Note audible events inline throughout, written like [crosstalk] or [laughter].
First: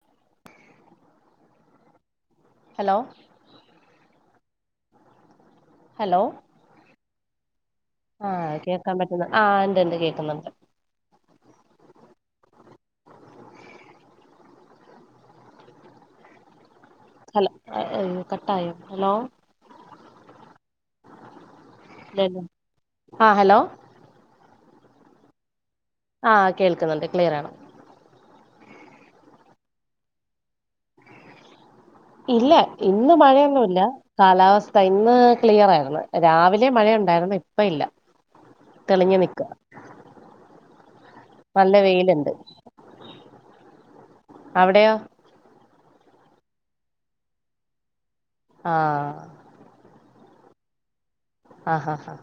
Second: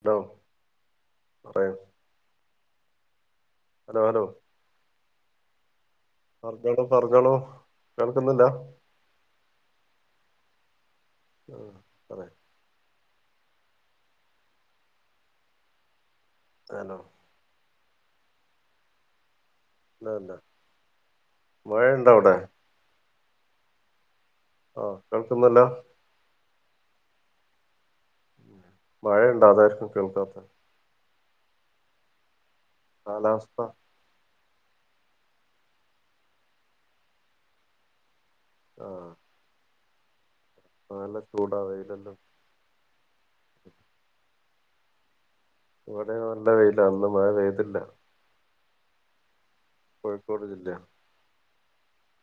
Hello പറയൂ hello hello hello പറഞ്ഞോളൂ പറഞ്ഞോളൂ ആ കേൾക്കുന്നില്ല കേൾക്കാൻ പറ്റുന്ന ആ ഉണ്ട് ഉണ്ട് കേക്കുന്നുണ്ട്. ആ പറെ ആണോ ഹൽ കട്ടായോ ഹലോ നാ നാ മഴണ്ട അവിടെ? ആ ഹലോ ആഹ് കേൾക്കുന്നില്ല ആഹ് കേൾക്കുന്നുണ്ട് ക്ലിയർ ആണ് മഴ ഇണ്ട് അതായിരിക്കും കേിൾക്കാത്ത് ഇല്ലേ ഇന്ന് കാലാവസ്ഥ മഴയൊന്നുവില്ല കാലാവസ്ഥ ഇന്ന് ക്ലിയർ ആര്ന്ന് രാവിലെ മഴ ഒണ്ടാരന്ന് ഇപ്പം ഇല്ല ആഹ് തെളിഞ്ഞു നിക്ക നല്ല ചൂടാ നല്ല വെയിലൊണ്ട് വെയിലുണ്ട് അവിടെയോ? ഇവിടെ നല്ല വെയിലാ ഇന്ന് മഴ പെയ്തില്ല ആഹ് കോഴിക്കോട് ജില്ല ആഹാഹാ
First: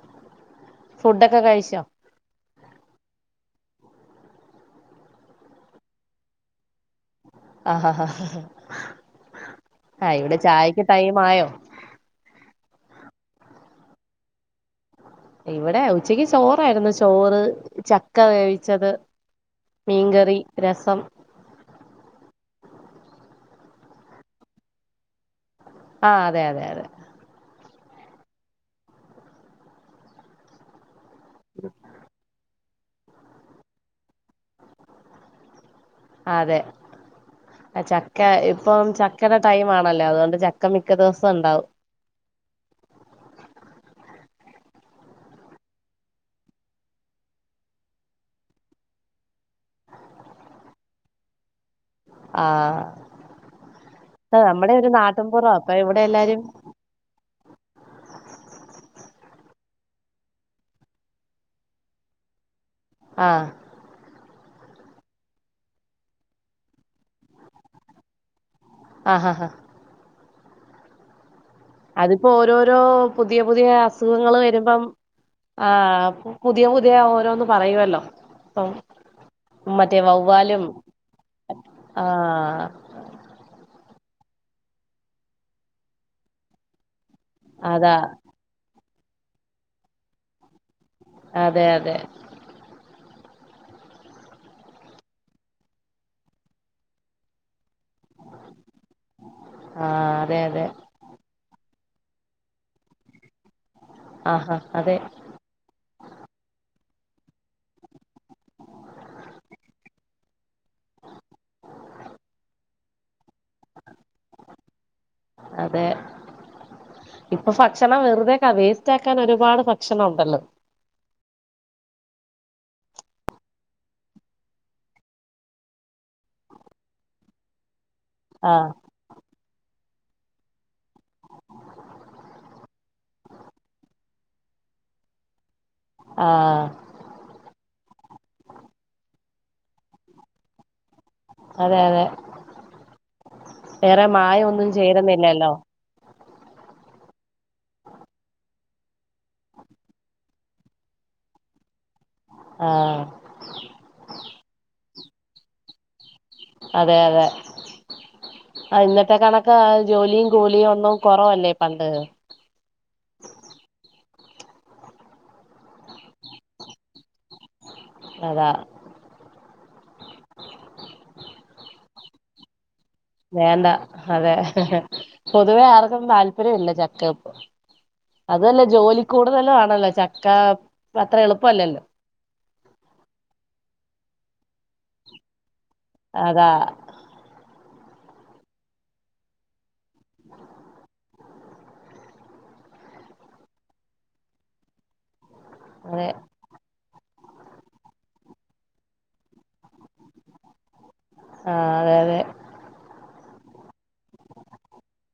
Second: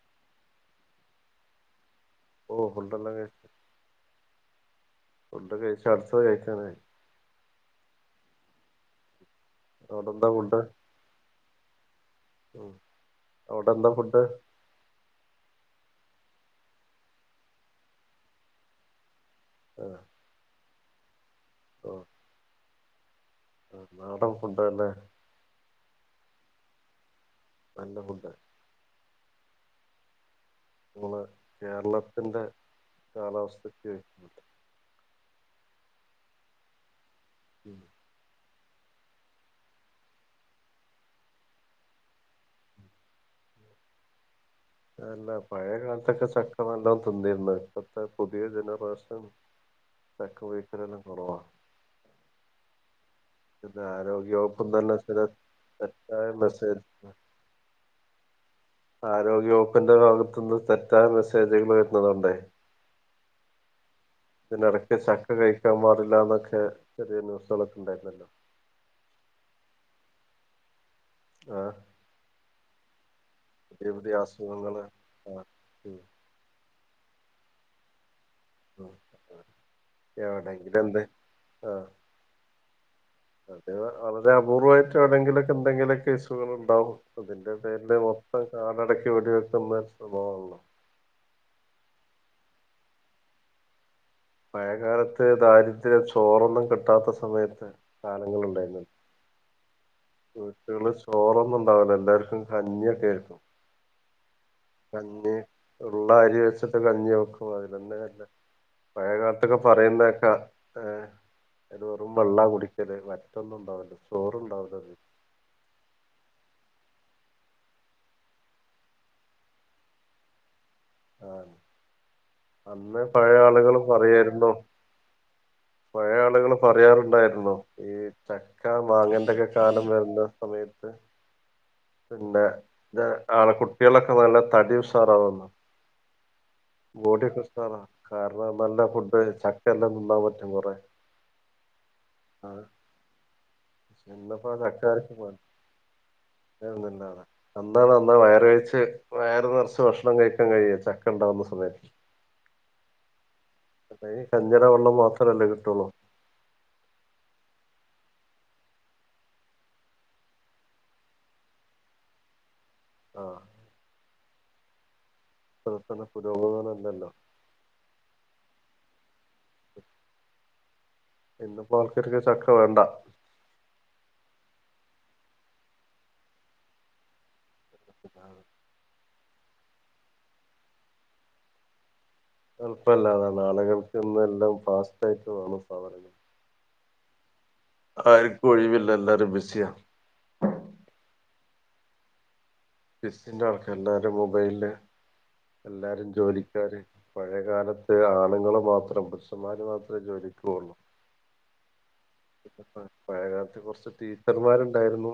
ഫുഡൊക്കെ കഴിച്ചോ ഓ ഫുഡ്‌ എല്ലാം കഴിച്ചു ഫുഡ്‌ കഴിച്ച് അടുത്തത് കഴിക്കാൻ ആയി ആഹ് ആഹ് ആഹാ ആ അവിടെന്താ ഇവിടെ ഫുഡ് ചായക്ക് ടൈം ആയോ ഉം അവിടെ എന്താ ഫുഡ് ഇവിടെ ഉച്ചയ്ക്ക് ചോറായിരുന്നു ചോറ് ചക്ക വേവിച്ചത് മീൻകറി രസം ഓ ആ നാടൻ ഫുഡാലെ ആ അതെ അതെ അതെ നല്ല ഫുഡ് നമ്മളെ കേരളത്തിന്റെ കാലാവസ്ഥക്ക് അതെ ഉം ആ ചക്ക ഇപ്പം ചക്കയുടെ ടൈം ആണല്ലോ അതുകൊണ്ട് ചക്ക മിക്ക ദിവസം ഉണ്ടാവും അല്ല പഴയ കാലത്തൊക്കെ ചക്ക നല്ല തിന്നിരുന്നെ ഇപ്പത്തെ പുതിയ ജനറേഷൻ ചക്ക വേവിക്കല് തന്ന കുറവാ ആഹ് അ ഇപ്പ ആരോഗ്യവകുപ്പ് നമ്മുടെ ഒരു നല്ലതല്ല നാട്ടിൻപുറ അപ്പൊ ഇവിടെ തെറ്റായ എല്ലാരും മെസ്സേജ ആരോഗ്യവകുപ്പിന്റെ ഭാഗത്തുനിന്ന് തെറ്റായ മെസ്സേജുകൾ വരന്നത് കൊണ്ടേ ആഹ ഇതിനിടക്ക് ചക്ക കഴിക്കാൻ പാടില്ലന്നൊക്കെ ചെറിയ ന്യൂസുകളൊക്കെ ഉണ്ടായിരുന്നല്ലോ ആഹ് ആഹ ആഹ ആഹ് അതിപ്പോ ഓരോരോ പുതിയ പുതിയ അസുഖങ്ങൾ വരുമ്പം അസുഖങ്ങള് ആഹ് ആ ഉം പുതിയ പുതിയ ഓരോന്ന പറയുവല്ലോ അപ്പം ഉം മറ്റേ വവ്വലും എവിടെങ്കിലും എന്ത് ആഹ് ആ അത് വളരെ അപൂർവ്വയിട്ട് എവിടെങ്കിലൊക്കെ എന്തെങ്കിലൊ കേസുകൾ ഉണ്ടാവും അതിന്റെ അതാ പേരില് മൊത്തം കാടട ഇവിടെ ഓരോരുത്തൻ മാരുടെ സ്വഭവണല്ലോ. അതെ അതെ പഴയകാലത്ത് ദാരിദ്ര്യ ചോറൊന്നും കിട്ടാത്ത സമയത്ത് കാലങ്ങളുണ്ടായിരുന്നു ആഹ് അതെ അതെ വിട്ട്കളിൽ ചോർ റൊന്നും ഉണ്ടാവില്ല എല്ലാർക്കും കഞ്ഞിയൊക്കെ ആരിക്കും ആഹാ അതെ കഞ്ഞി ഉള്ള അരി വെച്ചി നിട്ട് കഞ്ഞി വെക്കു ആതിലൊന്നേ എല പഴയകാലത്തൊക്കെ പറയുന്നകെക്ക അ വെറും വെള്ള കുടിക്കല് വറ്റൊന്നും ഉണ്ടാവില്ല ചോറണ്ടാവില്ലന്ന് അതെ ഇപ്പൊ ഭക്ഷണം വെറുതെയക്കാ വേസ്റ്റ് ആക്കാൻ ഒരുപാട് ഭക്ഷണം ഉണ്ടല്ലോ ആ അന്ന് പയ്യെ ആളുകൾ പറയരുന്നു പഴയ ആളുകൾ പറയാറുണ്ടായിരുന്നു ഈ ആഹ് ചക്ക മാങ്ങെണ്ടൊക്കെ കാലം വരുന്ന സമയത്ത് പിന്നെഞ ആള കുട്ടികളൊക്കെ നല്ല തടി ഉശാറാവെന്ന ആഹ് ബോഡി ഒക്കെ ഉഷാറ കാരണം നല്ല ഫുഡ് ചക്ക എല്ലാം തിന്നാൻ പറ്റും കൊറെ അതെ അതെ വേറെ മായം ഇന്നിപ്പോ ആ ഒന്നും ചക്ക ആർക്കും ചേരുന്നില്ലല്ലോ. [unintelligible] അന്നാണ് അന്നാ വയറ് കഴിച്ച് വയറ് നിറച്ച് ഭക്ഷണം കഴിക്കാൻ കഴിയ ചക്ക ഉണ്ടാവുന്ന സമയത്ത് ആ അല്ലേൽ കഞ്ഞിടെ വെള്ളം മാത്രമല്ലേ കിട്ടുള്ളൂ അതെ അതെ ആ ഇന്നത്തെ കണക്ക് ജോലിയും കൂലിയും ഒന്നും കുറവല്ലേ പണ്ട് ആഹ് [unintelligible] പുരോഗമനം ഇല്ലല്ലോ അതാ ഇന്ന്പ്പോ ആൾക്കാർക്ക് ചക്ക വേണ്ട വേണ്ട അതെ പൊതുവേ ആർക്കും താല്പര്യം ഇല്ല ചക്കപ് അതല്ല ജോലി കൂടുതലും ആണല്ലോ ചക്ക അത്ര എളുപ്പല്ലല്ലോ എളുപ്പല്ല ആളുകൾക്ക് ഇന്നെല്ലാം ഫാസ്റ്റ് ആയിട്ട് വേണം. സാധനങ്ങൾ അതാ ആർക്കും ഒഴിവില്ല എല്ലാരും ബിസിയാ. ബസിന്റെ ആൾക്ക് എല്ലാരും മൊബൈലില് എല്ലാരും അതെ ജോലിക്കാര് പഴയകാലത്ത് ആണുങ്ങള് മാത്രം പുരുഷന്മാര് മാത്രമേ ജോലിക്ക് പോവുള്ളൂ ആ ഇപ്പപ്പോ മഴകാലത്ത് കുറച്ച് ടീച്ചർമാരുണ്ടായിരുന്നു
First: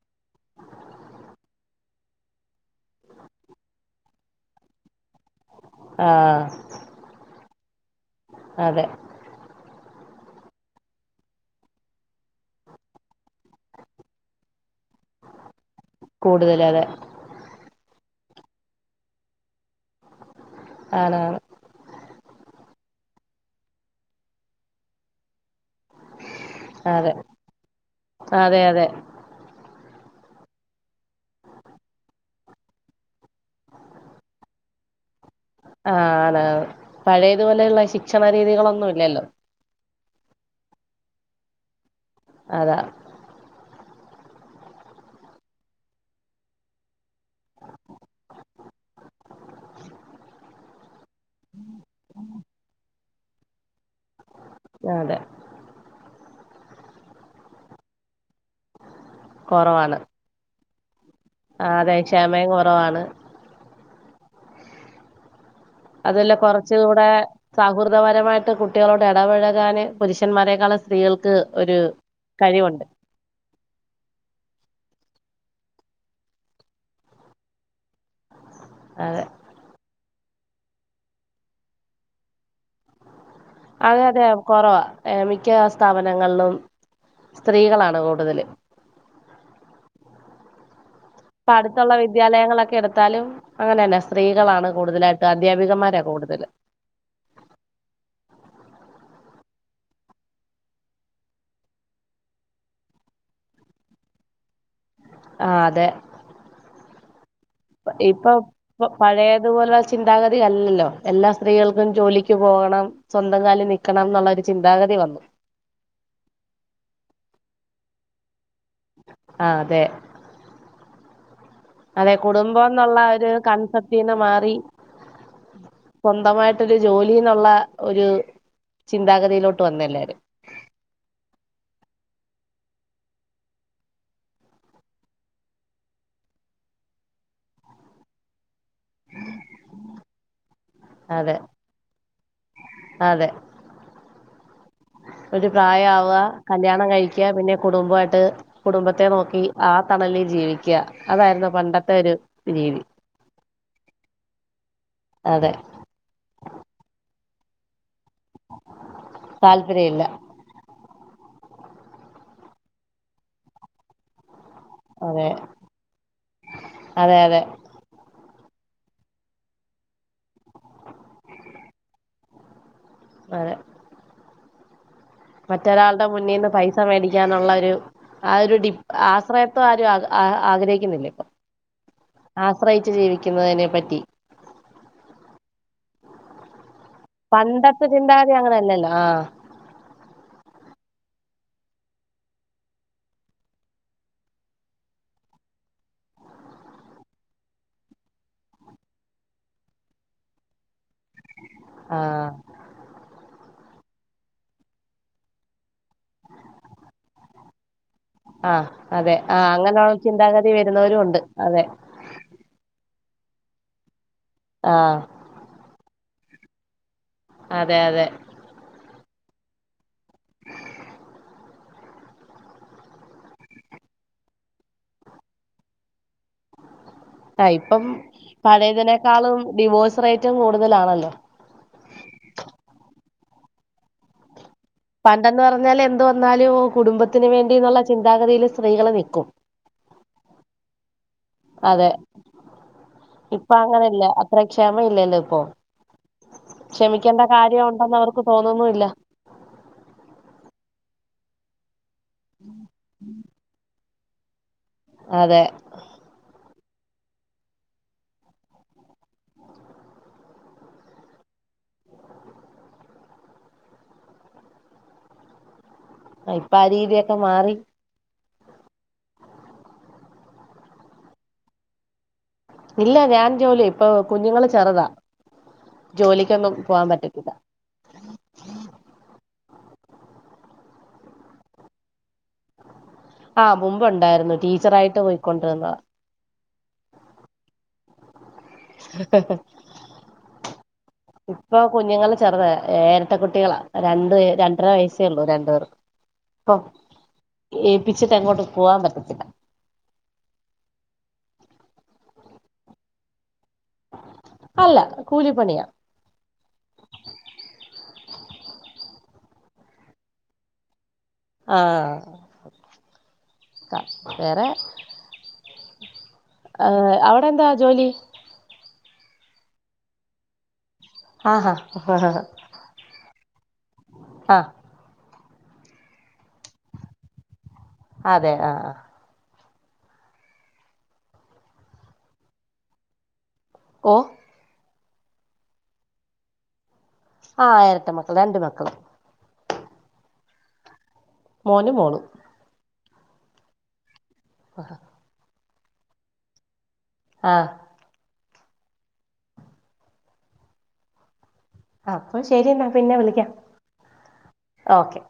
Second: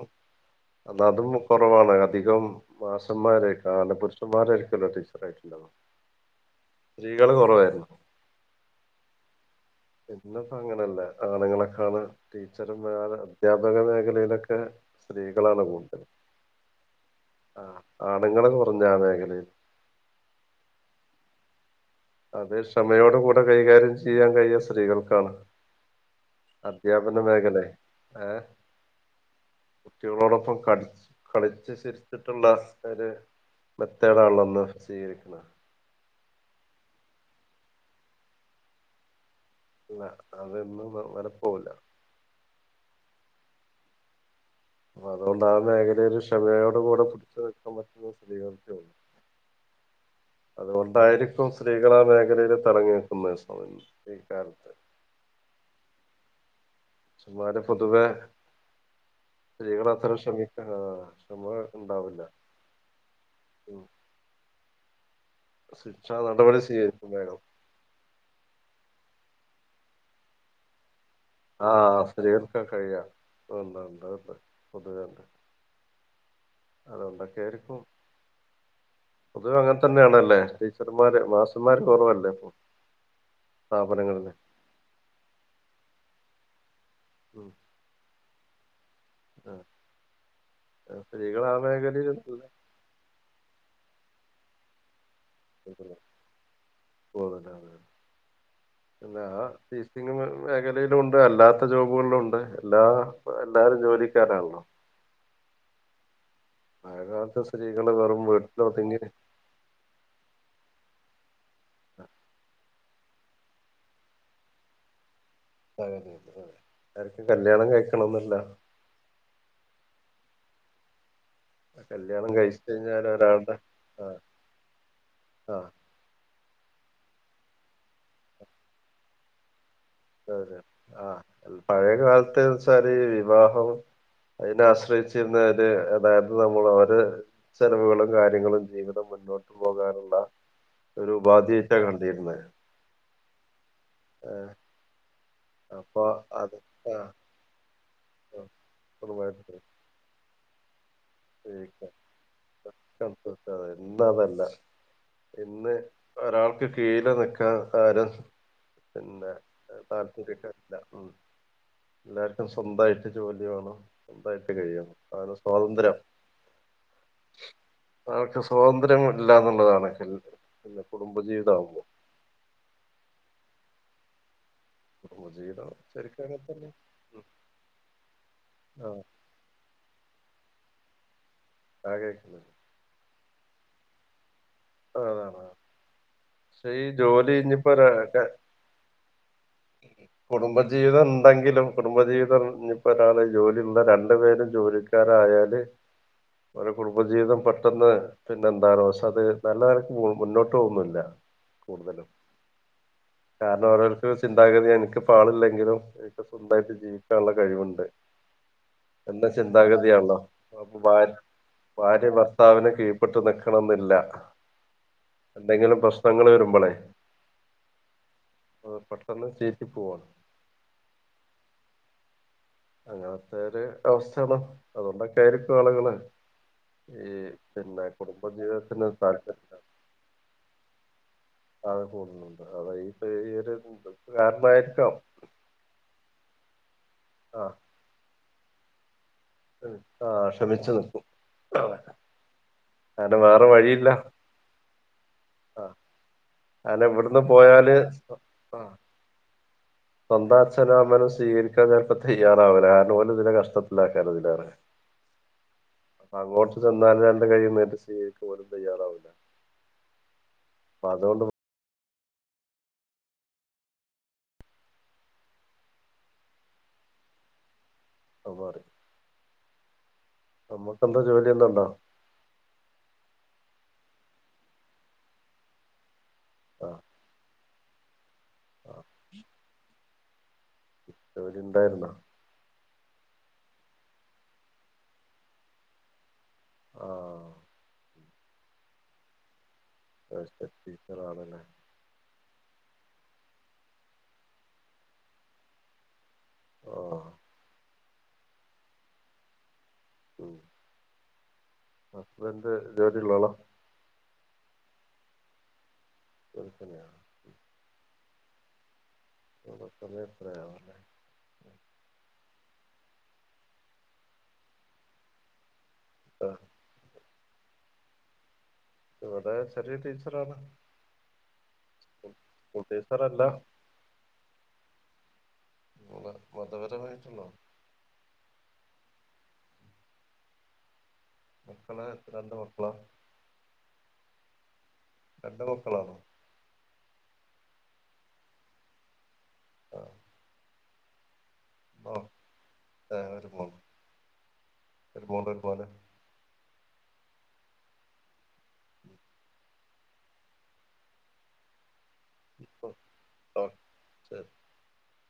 എന്ന അതും കുറവാണ് അധികം മാഷന്മാരെന്നെ പുരുഷന്മാരായിരിക്കോലോ ടീച്ച ായിട്ടുണ്ട [unintelligible] ല്ലോ ആഹ് സ്ത്രീകൾ കൊറവായിരുന്നു ആ അതെ പിന്നെപ്പോ അങ്ങനല്ലേ ആണുങ്ങളൊക്കെയാണ് ടീച്ചറും അദ്ധ്യാപക മേഖലയിലൊക്കെ- സ്ത്രീകളാണ് കൂടുതൽ കൂടുതല് അതെ ആ ആണുങ്ങളെന്നു പറഞ്ഞാ അതാ ഇങ്ങനെ - ആണ് ആണ് അത് ക്ഷമയോട കൂടെ കൈകാര്യം ചെയ്യാൻ കഴിയ സ്ത്രീകൾക്കാണ് അതെ അധ്യാപന മേഖല ഏ അതെ അതെ കുട്ടികളോടൊപ്പം കള കളിച്ച് ചിരിച്ചിട്ടുള്ള ഒരു മെത്തേഡ് ആണല്ലൊ ഇന്ന് സ്വീകരിക്കുന്നത് ആണ് ആണ് പഴയതുപോലെയുള്ള ശിക്ഷണ രീതികളൊന്നുല്ലല്ലോ അല്ല അതൊന്നും വെലപ്പോവില്ല അതാണ് അപ്പ അതുകൊണ്ടാ ആ മേഖലയിൽ ക്ഷമയോട് കൂടെ പിടിച്ചു നിൽക്കാൻ പറ്റുന്ന സ്ത്രീകൾക്ക് അതുകൊണ്ട്- പലർക്കും സ്ത്രീകൾ ആ മേഖലയിൽ തടങ്ങുയാണ് തസ വും [unintelligible] ഈക്കത്ത [unintelligible] അതെ സുമ്മാ [unintelligible] രെ പൊതുവേ സ്ത്രീകൾ അത്ര ക്ഷമി - അഹാ ആ അതെ ക്ഷമയും കോറവാണ് ഉം ശിക്ഷാ അതല്ല നടപടി കോർചൂടെ സ്വീകരിക്കും വേഗം സൗഹൃദപരമായിട്ട് കുട്ടികളോ ഇടപഴകാന് പുരുഷൻമാരെക്കാളും സ്ത്രീകൾ ആ [unintelligible] ഉണ്ട് പൊതുവണ്ട് അതൊണ്ടൊക്കെ ആയിരിക്കും അതെ അത് അങ്ങൻ തന്നെഴാണൽ അല്ലെ ടീച്ചർമാര് മാസന്മാര് കോറവല്ലേ ഇപ്പൊ അതെ അതെ സ്ഥാപനങ്ങളില് കൊറവാ മിക്ക സ്ഥാപന [unintelligible] സ്ത്രീകളാണ് കൂടുതല് ഹ് പ്പ അടുത്തുള്ള വിദ്യാലയങ്ങളൊക്കെ എടുത്താലും അങ്ങനെന്നെ സ്ത്രീകളാണ് കൂടുതലാ അദ്ധ്യാപികന്മാരാ കൂടുതല് എല്ലാ ടീറ്റിങ് മേഖലയിലും ഉണ്ട് അല്ലാത്ത ജോബുകൾ ഉണ്ട് എല്ലാ എല്ലാരും ജോലിക്കാരാണല്ലോ ആ അതെ പഴേ കാല്ത്തെ സ്‌ ഇപ്പൊ പ്പ പഴയതുപോലുള്ള ചിന്താഗതി അല്ലല്ലോ എല്ലാ സ് ത്രീകൾക്കും ജോലിക്ക് പോകണം. സ്വന്തം കാലിൽ നിക്കണം, എന്നുള്ള ഒരു ചിന്താഗതി വന്നു. അതതെതെ അതെ ആർക്കും കല്യാണം കഴിക്കണംന്ന്ല്ല. ആ അതെ. അതെ കല്യാണം കഴിച്ച് കുടുംബം എന്നുള്ള കഴിഞ്ഞാൽ ഒരു ഒരാളുടെ കൺസെപ്റ്റീന്ന് ആഹ് മാറി ആഹ് സ്വന്തമായിട്ട് ഒരു ജോലിന്നുള്ള ഒരു ചിന്താഗതിയിലോ അതെ ആഹ് ൽ പഴയകാലത്ത് ത്തൊരേ വിവാഹം അതിനാശ്രയിച്ചിരുന്നവര് അതായത് നമ്മൾ ര് ചെലവുകളും കാര്യങ്ങളും ജീവിതം മുന്നോട്ടു പോകാനുള്ള ഒരു അതെ ഉപാധിയായ്റ്റ കണ്ടിരുന്നത് അതെ ആഹ് ഒരു പ്രായ ആവാ കല്യാണം ആഹ് കഴിക്ക്യാ പിന്നെ കുടുംബായി ട്ട് കുടുംബത്തെ നോക്കി ആ തണലി ജീവിക്ക്യാ ജീവിക്യാ.... അതെ അതെ.. ഇന്ന് അതല്ല അതെ ഇന്ന് ഒരാൾക്ക് കീഴില് നി ആ ആരാ പിന്നെ താല്പര്യം ഇല്ല താല്പര്യമൊക്കെല്ല ഉം എല്ലാർക്കും സ്വന്തായിട്ട് ജോലി വേണം സ്വന്തായിട്ട് കഴിയണം അതെ അതിന് സ്വാതന്ത്ര്യം അതെ അതെ അവർക്ക് സ്വാതന്ത്ര്യം ഇല്ല ന്നുള്ളതാണ് പിന്നെ കുടുംബജീവിതമാവുമ്പോ അതെ കുടുംബജീവിതം മറ്റൊരാളുടെ ശരിക്കും അങ്ങനെ മുന്നിന്ന് തന്നെ പൈസ മേടിക്കാനോള്ള ഒരു ആ ഒരു ഡി ആഹ് ആശ്രയതം ആ ഒരു ആ ആഗ്രഹിക്കുന്നില്ല ഇപ്പൊ ആ കേൾക്കുന്നുണ്ട് ആശ്രയിച്ചു ജീവി ക്കുന്നതിനെ പറ്റി ആണ് ആണ് പണ്ടത്തെ ചിന്താഗതി അങ്ങനെ അല്ലല്ലോ ആ കുടുംബജീവിതം ണ്ടങ്കിലും കുടുംബജീവിതം ഇപ്പോ ഒരാള് ജോലിള്ള രണ്ടു പേരും ജോലിക്കാരായാല് ഒരു കുടുംബജീവിതം പെട്ടെന്ന് പിന്നെ എന്താലോ ഷേ അത് നല്ലനേലക്ക് മുന്നോട്ട് പോവുന്നുവില്ല ആ കാരണം അവരോർക്ക് ചിന്താഗതി എനിക്ക് പാടില്ലെങ്കിലും എനിക്ക് സ്വന്തായിട്ട് ജീവിക്കാനുള്ള കഴിവോണ്ട് ആ അതെ ആ അങ്ങനൊൾ ചിന്താഗതി അപ്പൊ വരുന്നവരു ഭാര്യ ഒണ്ട് അതെ- പെട്ട് നിൽക്കണമ്ന്നില്ല- ആ എന്തെങ്കിലും പ്രശ് നങ്ങള് വരുമ്പളെ- അതെ അതെ- ചീറ്റി പോകാണ്- അങ്ങനത്തെ ഒരു അവസ്ഥയാണോ അതൊണ്ടൊക്കെ ആയിരിക്കും ആളുകള്- ഈ ആ ഇപ്പം പിന്നെ കുടുംബ ജീവിതത്തിന് പഴയതിനേക്കാളും താല്പര്യം ഡിവോഴ്സ് റേറ്റ് കൂടുതലാണല്ലോ? അത കൂടുന്നുണ്ട് അത ഈ ഈ ഒരു കാരണമായിരി പണ്ടന്ന് പറഞ്ഞാല് എന്ത് വന്നാലും- കുടുംബത്തിന് ആഹ് വേണ്ടിന്നുള്ള ചിന്താഗതിയിൽ- സ്ത്രീകള് നിക്കും- ആ ക്ഷമിച്ചു നിൽക്കും- അതെ കാരണം ഇപ്പ വേറെ വഴിയില്ല അങ്ങനെല്ല അത്ര ക്ഷമ ഇല്ലല്ലോ ഇപ്പൊ ആ കാരണം ഇവിടുന്ന് ക്ഷമിക്കേണ്ട കാര്യം പോയാല് ഉണ്ടെന്ന് അവർക്ക് ആ തോനുന്നുല്ല- സ്വന്തം അച്ഛനും അമ്മാനെ സ്വീകരിക്കാൻ നേര തയ്യറാവില്ല കാരണം ഓര് ഇതില് കഷ്ടത്തിലാക്ക് കേറതിലാണ്- അതെ ന്നാല് രണ്ട് കയ്യും നീട്ടി സ്വീകരിക്കാ പോലും തയ്യാറാവുല പ്പ അതൊണ്ട് ആ ഇപ്പ ആ രീതിയൊക്കെ മാറി മാറി നമ്ക്ക് എന്താ ജോലി എന്താണ്ടോ ഇല്ല ഞാൻ ജോലി ഇപ്പൊ കുഞ്ഞുങ്ങള് ചെറ്താ ജോലിക്കൊന്നും ആ പോവാൻ പറ്റത്തില്ല ആ ജോലി ഉണ്ടായിര്ന്നാേ? ആ മുമ്പ് ഉണ്ടായ്രുന്നു ടീച്ചർ ആയിട്ട് പൊയ്ക്കൊണ്ട്ര്ന്നതാ ആ അത് ശരി ടീച്ചറാണല്ലേ ഇപ്പൊ കുഞ്ഞുങ്ങള് ചെറ്താ ഏരട്ട കുട്ടികളാ രണ്ട് രണ്ടര വയസ്സേയൊള്ളു രണ്ട്പേർക്കും [unintelligible] ആ പ്പിച്ചിട്ട് എങ്ങോട്ടും പോവാം പറ്റത്തില്ല ഉം ഹസ്ബന്റ് ജോലിള്ളാളാ അല്ല കൂലിപ്പണിയാ കൂലിപ്പണിയാ പ്പം അത്രേ പ്രയാണല്ലേ ആ വേറെ ആ അവ ടെന്താ ജോലി ഇവിടെ ചെറിയ ടീച്ചറാണ് ആഹ ഹഹ ആഹ സ്കൂൾ ടീച്ചറല്ല ആഹ് [unintelligible] മ മതപരമായിട്ടുണ്ടോ അതെ ആഹ മക്കളാ എത്ര എന്ത മക്കളാ വ രണ്ട് മക്കളാണോ ആഹ ആയിരത്ത മക്കള രണ്ട് മക്കളും ആഹ് മോനും മോളു ഏ ഒരു മൂന്ന് ച പോണ്ട ആഹ ഉം അപ്പൊ ശരി എന്നാ ഓ പിന്നെ വിളിക്കാം ഓ ശരി ഓക്കെ